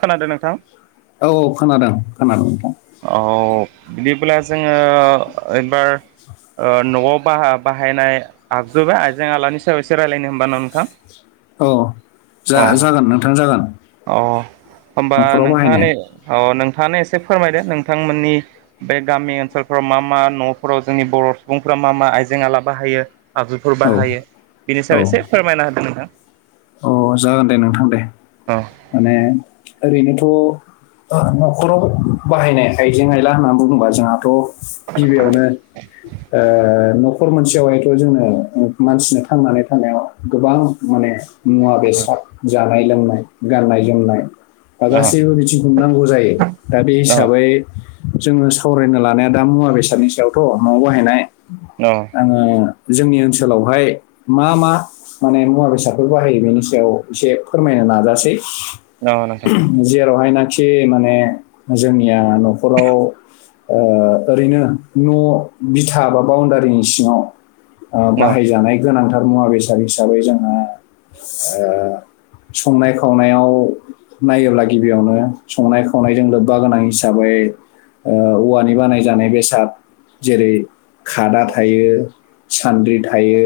खोनादों नोंथां? औ औ खोनादों खोनादों औ बिदिब्ला जोङो ऐबार न'आव बाहा-बाहायनाय आगजु बा आइजें आलानि सायाव एसे रायजलायनो होनबा नोंथां औ अ जा-जागोन नोंथां जागोन । अ होनबा नोंथाङानो अ नोंथाङानो एसे फोरमायदो नोंथांमोननि बे गामि ओनसोलफोराव मा मा न'फोराव जोंनि बर' सुबुंफ्रा मा मा आइजें आला बाहायो आगजुफोर औ बाहायो बिनि सायाव एसे फोरमायना होदों नोंथां अ जागोन दे नोंथां दे अ माने ओरैनोथ' थ' न'खराव बाहायनाय आइजें आयला होननानै बुङोबा जोंहाथ' गिबियावनो ओ न न'खर मोनसेयावहायथ' जोंनो मानसिनो थांनानै थानायाव गोबां माने मुवा - बेसाद, जानाय - लोंनाय, गाननाय - जोमनाय बा अ गासैबो बिथिंखौ नांगौ जायो दा बे अ हिसाबै जोङो सावरायनो लानाया दा मुवा बेसादनि सायावथ' न'वाव बाहायनाय आङो जोंनि ओनसोलावहाय मा मा माने मुवा बेसादफोर बाहायो बेनि सायाव एसे फोरमायनो नाजासि नोंथां जेरावहायनाखि ए माने जोंनिया न'खराव ओरैनो न' बिथा बा बाउनडारिनि सिङाव ओ न बाहायजानाय गोनांथार मुवा बेसाद हिसाबै जोंहा ओ संनायखौ खावनायाव नायोब्ला गिबियावनो संनाय खावनायजों लोब्बा गोनां हिसाबै ओ औवानि बानायजानाय बेसाद जेरै - खादा थायो सान्द्रि थायो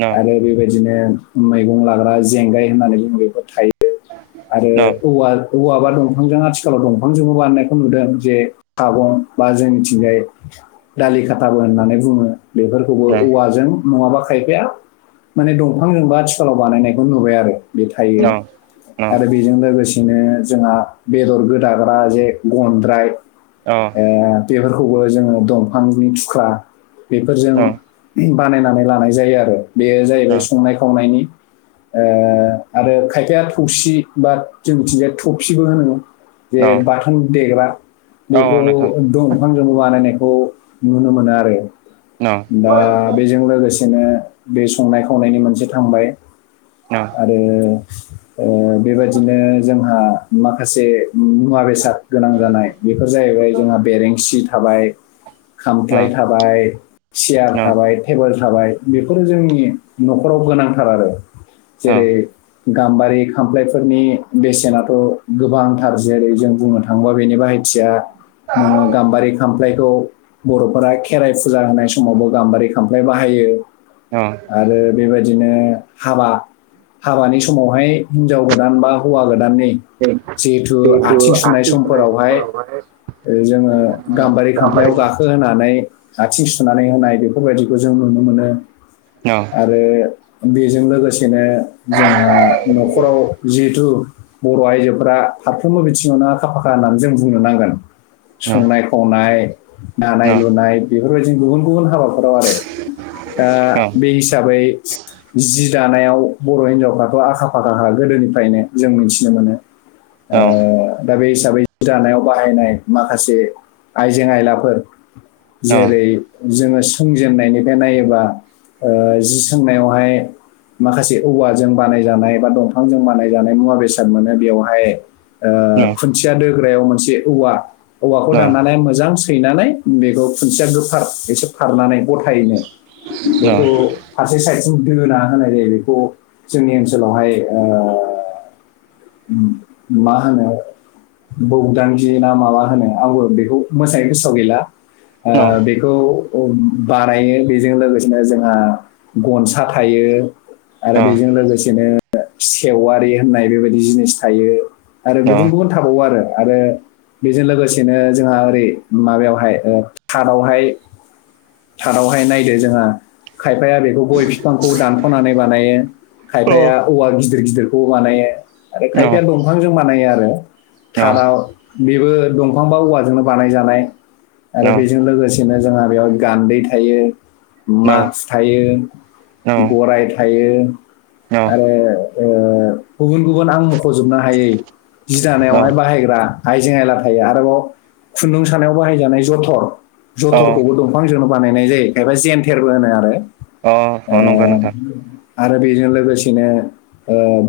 न आरो बेबायदि बिदिनो मैगं लाग्रा जेंगाय होननानै बुङो बेफोर थायो आरो न औवा औवाबा दंफांजों आथि खालाव दंफांजोंबो बानायनायखौ नुदों जे सागं बा जोंनिथिंजाय दालि खाथाबो होननानै बुङो बेफोरखौबो न औवाजों नङाबा खायफाया माने दंफांजोंबो आथिखालाव बानायनायखौ नुबाय आरो बे थायो न । बेजों लोगोसेनो जोंहा बेदर गोदाग्रा जे गनद्राय न ओ बेफोरखौबो जोङो दंफांनि थुख्रा बेफोरजों न बानायनानै लानाय जायो आरो बेयो जाहैबाय जिहेथु संनाय खावनायनि ओ आरो खायफाया थौसि बा जोंनिथिंजाय थफसिबो होनो जे बाथोन देग्रा बेखौ दंफांजोंबो बानायनाय खौ नुनो मोनो आरो दा बेजों लोगोसे बिदिनो बे संनाय खावनायनि मोनसे थांबाय आरो ओ बेबायदिनो जोंहा माखासे मुवा बेसाद गोनां जानाय बेफोर जाहैबाय जोंहा बेरेंसि थाबाय ‌। [inaudible] खामफ्लाय थाबाय सियार थाबाय टेबोल थाबाय बेफोरो जोंनि न'खराव गोनांथार आरो जेरै गाम्बारि खामफ्लायफोरनि बेसेनाथ' गोबांथार जेरै जों बुंनो थाङोबा बेनि बाय मानसिया नोङो गाम्बारि खामफ्लायखौ बर'फोरा खेराइ फुजा होनाय समावबो गाम्बारि खामफ्लाय बाहायो आरो बेबायदिनो हाबा हाबानि समावहाय हिनजाव गोदान बा हौवा गो दाननि जिहेथु आथिं सुनाय समफोरावहाय जोङो गाम्बारि खामफ्लायाव गाखोहोनानै आथि सुनानै होनाय बेफोरबायदिखौ जों नुनो मोनो अ आरो बेजों लोगोसेनो जोंहा नखराव जिहेथु बर' आइजोफोरा फारफ्रोमबो बिथिङावनो आखा फाखा होननानै जों बुंनो नांगोन । संनाय खावनाय दानाय लुनाय बेफोरबायदि गुबुन गुबुन हाबा आरस ओ बे हिसाबै जि दानायाव बर' हिनजावफ्राथ' आखा फाखाखा गोदोनिफ्रायनो जों मिथिनो मोनो । ओ दा बे हिसाबै दानायाव बाहायनाय माखासे आइजें आयलाफोर जेरै जोङो सोंजेनन्नायनिफ्राय ओ नायोबा जि सोंनायावहाय माखासे औवाजों बानायजानाय दंफांजों बानाय जानाय मुवा बेसाद मोनो बेवहाय ओ खुन्थियादो दानायाव मोनसे औवा औवाखौ दाननानै‌ मोजां सैनानै बेखौ खुन्थिया गोखार एसे फारनानै गथायैनो बेखौ फारसे साइडसिम होना होनाय जायो बेखौ जोंनि ओनसोलावहाय ओ मा होनो बौदांगिना माबा होनो आंबो बेखौ मोजांङै गोसोआव गैला । ओ बेखौ खौ बानायो बेजों लोगोसेनो जोंहा गनसा थायो । आरो बेजों लोगोसेनो सेवारि होननाय बेबायदि जिनिस थायो । आरो गुबुन गुबुन थाबावो आरो आरो बेजों लोगोसेनो जोंहा ओरै माबायावहाय थारावहाय थारावहाय नायदो जोंहा खायफाया बेखौ गय बिफांखौ दानख'नानै बानायो खायफाया औवा गिदिर गिदिरखौ मानायो आरो खायथाया दंफांजों बानायो आरो । थाराव बेबो दंफां बा औवाजोंनो बानायजानाय आरो बेजों लोगोसे बिदिनो जोंहा बेयाव गान्दै थायो । मास्क थायो गराय थायो । आरो ओ गुबुन गुबुन आं मख'जोबनो हायै जि दानायावहाय बाहायग्रा आइजें आयला थायो आरोबाव खुन्दुं सानायाव बाहायजानाय जथर जथरखौबो दंफां जो बानायनाय जायो खायबा जेन्थेरबो होनो आरो अ नंगौ ओ नोंथां आरो बेजों लोगोसेनो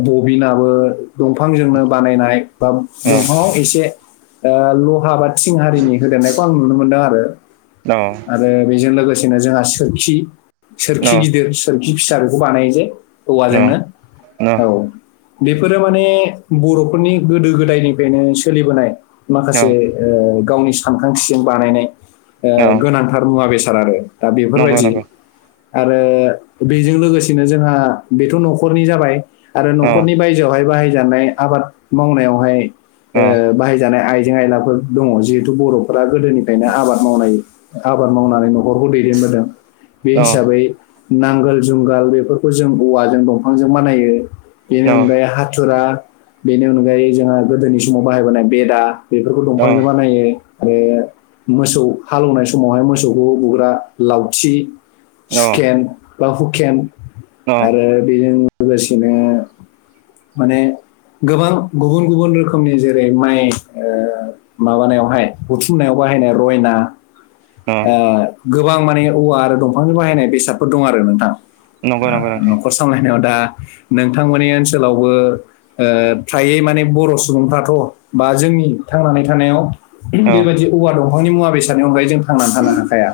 बबिनाबो दंफांजोंनो बानायनाय बा औ दंफाङाव एसे ओ लहा बा थिं आरिनि होदेरनायखौ आं नुनो मोनदों आरो औ आरो बेजों लोगोसे जोंहा सोरखि सोरखि औ गिदिर सोरखि फिसा बेखौ बानाय जे ओ औवाजोंनो औ बेफोरो माने बर'फोरनि गोदो गोदायनिफ्रायनो सोलिबोनाय औ माखासे ओ गावनि सानखांथिजों बानायनाय ओ औ गोनांथार मुवा बेसाद दा नंगौ बेफोरबायदि आरो बेजों लोगोसेनो जोंहा बेथ' न'खर न'खरनि जाबाय आरो न'खरनि औ बायजोआवहाय बाहायजानाय आबाद मावनायावहाय ओ औ बाहायजानाय आय जेंआइलाफोर दङ जिहेतु बर'फोरा गोदोनिफ्रायनो आबाद मावनाय आबाद मावनानैङ नखरखौ दैदेनबोदों बे औ हिसाबै नांगोल जुंगाल बेफोरखौ जों औवाजों दं बिफांजों बानायो औ बेनि अनगायै हाथुरा। बेनि अनगायै जोंहा गोदोनि समाव बाहायबोनाय बेदा बेफोरखौ औ दंफांजों बानायो। आरो मोसौ हालेवनाय समावहाय मोसौखौ बुग्रा लावथि। औ सुखेम बा हुकेम आरो औ बेजों लोगोसेनो माने गोबां गुबुन गुबुन रोखोमनि जेरै माइ माबानायावहाय बुथुमनायाव बाहायनाय रयना। ओ गोबां माने औवा आरो दंफांनि बाहायनाय बेसादफोर दं आरो नोंथां। नंग नंग नोंथां। न'खर [unintelligible] दा नोंथांमोननि ओनसोलावबो ओ फ्रायै माने बर' सुबुंफ्राथ' बा जोंनि थांनानै थानायाव औ बेबायदि औवा दंफांनि मुवा बेसादनि अनगायै जों थांनानै थानो हाखाया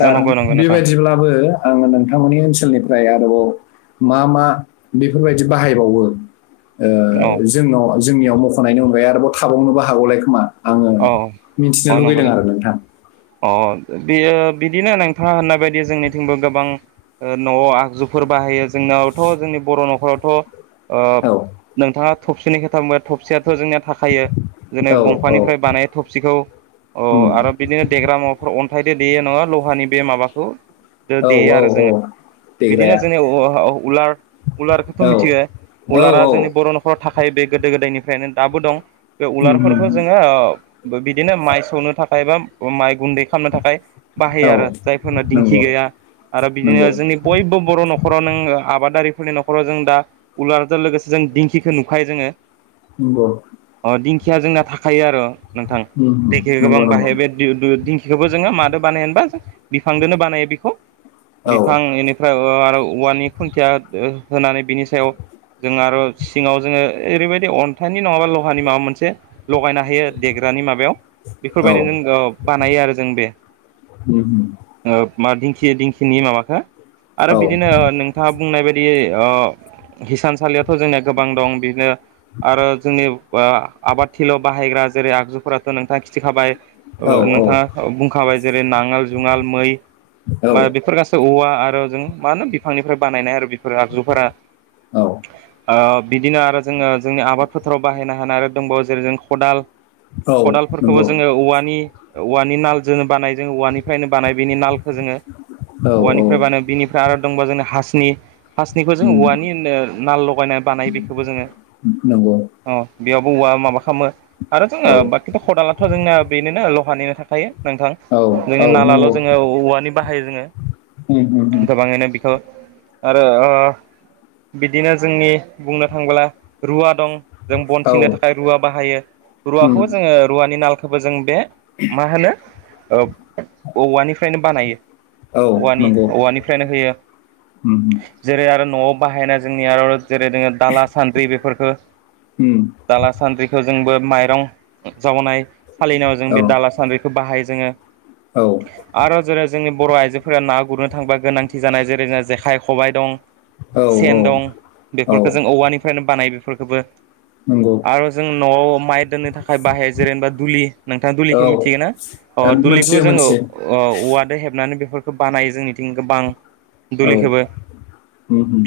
दा नंगौ नंगौ नोंथां बेबायदिब्लाबो आङो नोंथांमोननि ओनसोलनिफ्राय आरोबाव मा मा बेफोरबायदि बाहायबावो? ओ औ जोंनाव जोंनियाव मख'नायनि अनगायै आरोबाव थाबावनोबो हागौलाय खोमा आङो औ मिथिनो अ नंगौ लुगैदों आरो नोंथां नंगौ अ बेयो बिदिनो नोंथाङा होननाय बायदि जोंनिथिंबो गोबां न'आव आगजुफोर बाहायो जोंनावथ' जोंनि बर' न'खरावथ' ओ औ नोंथाङा थबसिनि खोथा बुंबाय थबसियाथ' जोंनिया थाखायो जेने औ औ दंफांनिफ्राय बानाय थबसिखौ अ उम आरो बिदिनो देग्रा मुवाफोर अन्थायदो देयो नङा लहानि बे माबाखौ दो औ देयो आरो औ जोङो औ। बिदिनो देग्राया जोंनि उलार उलारखौथ' औ मिथियो औ उलारा जोंनि बर' न'खराव थाब बे गोदो गोदायनिफ्रायनो दाबो दं बे उम उम उलार्फोरखौ जोङो। बिदिनो माइ सौनो थाखाय बा माइ गुन्दै खालामनो थाखाय। औ बाहायो आरो जायफोरना दिंखि नंगौ गैया। आरो नंगौ बिदिनो जोंनि बयबो बर' न'खराव नों आबादारि फोरनि न'खराव जों दा उलारजों लोगोसे जों दिंखिखौ नुखायो जोङो। नोंगौ। [unintelligible] जोंना थाखायो आरो। नोंथां उम उम दिंखिखौ गोबां नंगौ नंगौ बाहायो बे दिंखिखौबो जोङो मादो बानायो होनबा जों बिफांजों नो बानायो बेखौ बिफां औ बेनिफ्राय आरो औवानि खुन्थिया होनानै बिनि सायाव जों आरो सिङाव जोङो ओरैबायदि अन्थाइनि नङाबा लहानि माबा मोनसे लगायना हायो आरो। देग्रानि माबायाव बेफोरबायदि औ नो अ बानायो आरो जों बे उम उम मा दिंखिया दिंखिनि माबाखो आरो औ बिदिनो नोंथाङा बुंनाय बायदि बि ओ हिसानसालियाथ' जोंनिया गोबां दं बिदिनो आरो जोंनि ओ आबाद थिलियाव' बाहायग्रा जेरै आगजुफोराथ' नोंथाङा खिनथाखाबाय औ नोंथाङा बुंखाबाय जेरै नाङोल जुङाल औ मै बेफोर गासै औवा आरो जों मा होनो बिफांनिफ्राय बानायनाय आरो बेफोरो आगजुफोरा औ ओ बिदिनो आरो जोङो जोंनि आबाद फोथाराव बाहायनो हानाय आरो दंबावो जेरै खदाल। औ खदालफोरखौबो नंगौ जोङो औवानि औवानि नाल जो बानाय‌ औवानि निफ्रायनो बानाय बिनि नालखौ जोङो औ औ औवानिफ्राय बानो बिनिफ्राय आरो दंबावो जोंना हासनि। हासनिखौ जों उम औवानिनो नाल लगायनानै बानायो बेखौबो जोङो। नंगौ अ बेयावबो औवा माबा खामो। आरो जोङो औ बाखिथ' खदालाथ' जोंनाया बेनिनो लहानिनो थाखायो। नोंथां औ जोंनि औ नालाल' नंगौ जोङो औवानि बाहायो जोङो। उम उम गोबाङैनो बेखौ आरो ओ बिदिनो जोंनि बुंनो थांबोला रुवा दं। जों बन उम औ सिंनो थाखाय रुवा बाहायो उम रुवाखौबो जोङो रुवानि नालखौबो जों बे मा होनो औवानिफ्रायनो बानायो। औ औवानि नंगौ औवानिफ्रायनो होयो उम उम जेरै आरो न'वाव बाहायनाय जोंनि आर जेरै जोङो दाला सान्द्रै बेफोरखौ उम दाला सान्द्रिखौ जोंबो माइरं जावनाय सालिनायाव जों औ बे दाला सान्द्रैखौ बाहायो जोङो। औ आरो जेरै जोंनि बर' आइजोफोरा ना गुरनो थांबा गोनांथि जानाय जेरै जेरै जेखाइ खबाइ दं। औ सेन दं औ औ बेफोरखौ जों औवानिफ्रायनो बानायो बेफोरखौबो नंगौ आरो जों न'आव माइ नि थाखाय बाहाय जेरै होनबा दुलि नोंथाङा औ दुलिखौ मिथिगोना अ दुलिखौबो मोनथियो जोङो मोनथियो औवाद हेबनानै बेफोरखौ बानायो जोंनिथिं गोबां औ दुलिखौबो उम उम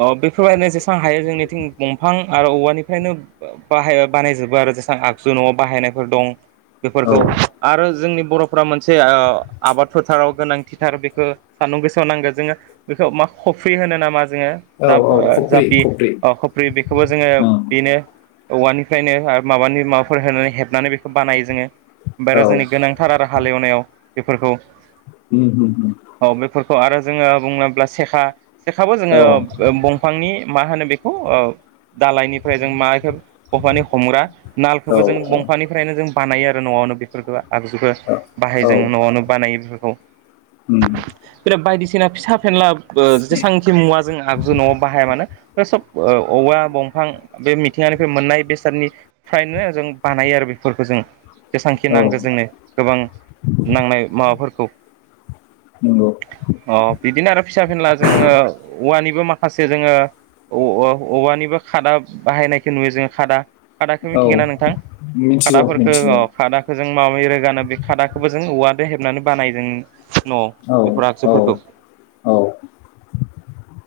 अ बे थुरायनो जेसेबां हायो जोंनिथिं दंफां आरो औवानिफ्रायनो बाहाय बानायजोबो आरो। जेसां आगजु न'वाव बाहायनायफोर दं औ बेफोरखौ आरो जोंनि बर'फ्रा मोनसे आबाद फोथाराव गोनांथिथार बेखौ सान्दुं गोसोआव नांगोन जोङो बेखौ मा खफ्रि होनो नामा? जोङो औ जाप औ खफ्रि जापि खफ्रि अ खफ्रि बेखौबो जोङो ओं बेनो औवानिफ्रायनो माबानि माबाफोर होनानै हेबनानै बेखौ बानायो जोङो। औ बाहेरा जोंनि गोनांथार आरो हालेवनायाव बेफोरखौ उम उम उम औ बेफोरखौ आरो जोङो बुंङोब्ला सेखा सेखाबो जोङो औ बंफांनि मा होनो बेखौ ओ दालायनिफ्राय जों माखौ अफानि हमग्रा औ नालखौबो जों बंफानिफ्रायनो जों बानायो आरो न'वावनो बेफोरखौ आगजुखो औ बाहाय औ जों न'आवनो बानायो बेफोरखौ उम बिदिनो बायदिसिना फिसा फेेनला जेसांखि मुवा जों आगजु न'आव बाहाया मानो बेफोर [unintelligible] सब औवा दंफां बे मिथिंगानिफ्राय मोननाय बेसादनि फ्रायनो जों बानायो आरो बेफोरखौ जों जेसांखि औ नांगो जोंनो गोबां नांनाय माबाफोरखौ नंगौ अ बिदिनो आरो फिसा फिनला जोङो औवानिबो माखासे जोङो औ औव औवानिबो खादा बाहायनायखौ नुयो जोङो खादा खादाखौ औ मिथिगोन ना नोंथां? मिथिगौ खादाफोरखौ अ मिथिगौ खादाखौ जों माबै रोगानो बे खादाखौबो जों औवादो हेबनानै बानाय जों। न'आव औ बेफोर औ आगजुफोरखौ औ।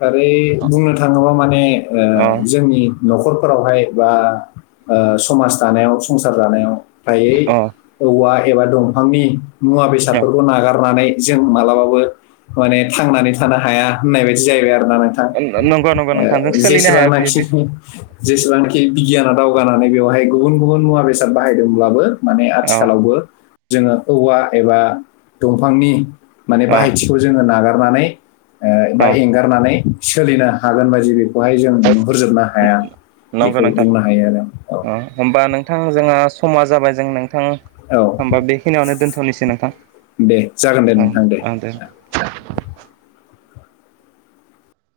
ओरै बुंनो थाङोबा माने ओ अ जोंनि न'खरफोरावहाय बा ओ समाज दानायाव संसार जानायाव फ्रायै अ औवा एबा दंफांनि मुवा औ बेसादफोरखौ नागारनानै जों मालाबाबो माने थांनानै थानो हाया होननाय बायदि जाहैबाय आरो। लाना थां नंगौ नंगौ नोंथांजों ओ सोलिनो हाया जेसेबांनोखि बे जेसेबांखि बिगियाना दावगानानै बेवहाय गुबुन गुबुन मुवा बेसाद बाहायदोंब्लाबो माने औ आथिखालावबो जोङो औवा एबा दंफांनि माने औ बाहायथिखौ जोङो नागारनानै ओ बा औ एंगारनानै सोलिनो हागोन बायदि बेखौहाय जों नुहुरजोबनो हाया। नांगौ बेखौ नोंथां बुंनो हायो आरो औ अ होमबा नोंथां जोंहा समा जाबाय जों नों थां औ ओमबा बेखिनियावनो दोन्थ'नोसै नोंथां दे जागोन दे नोंथां औ औ दे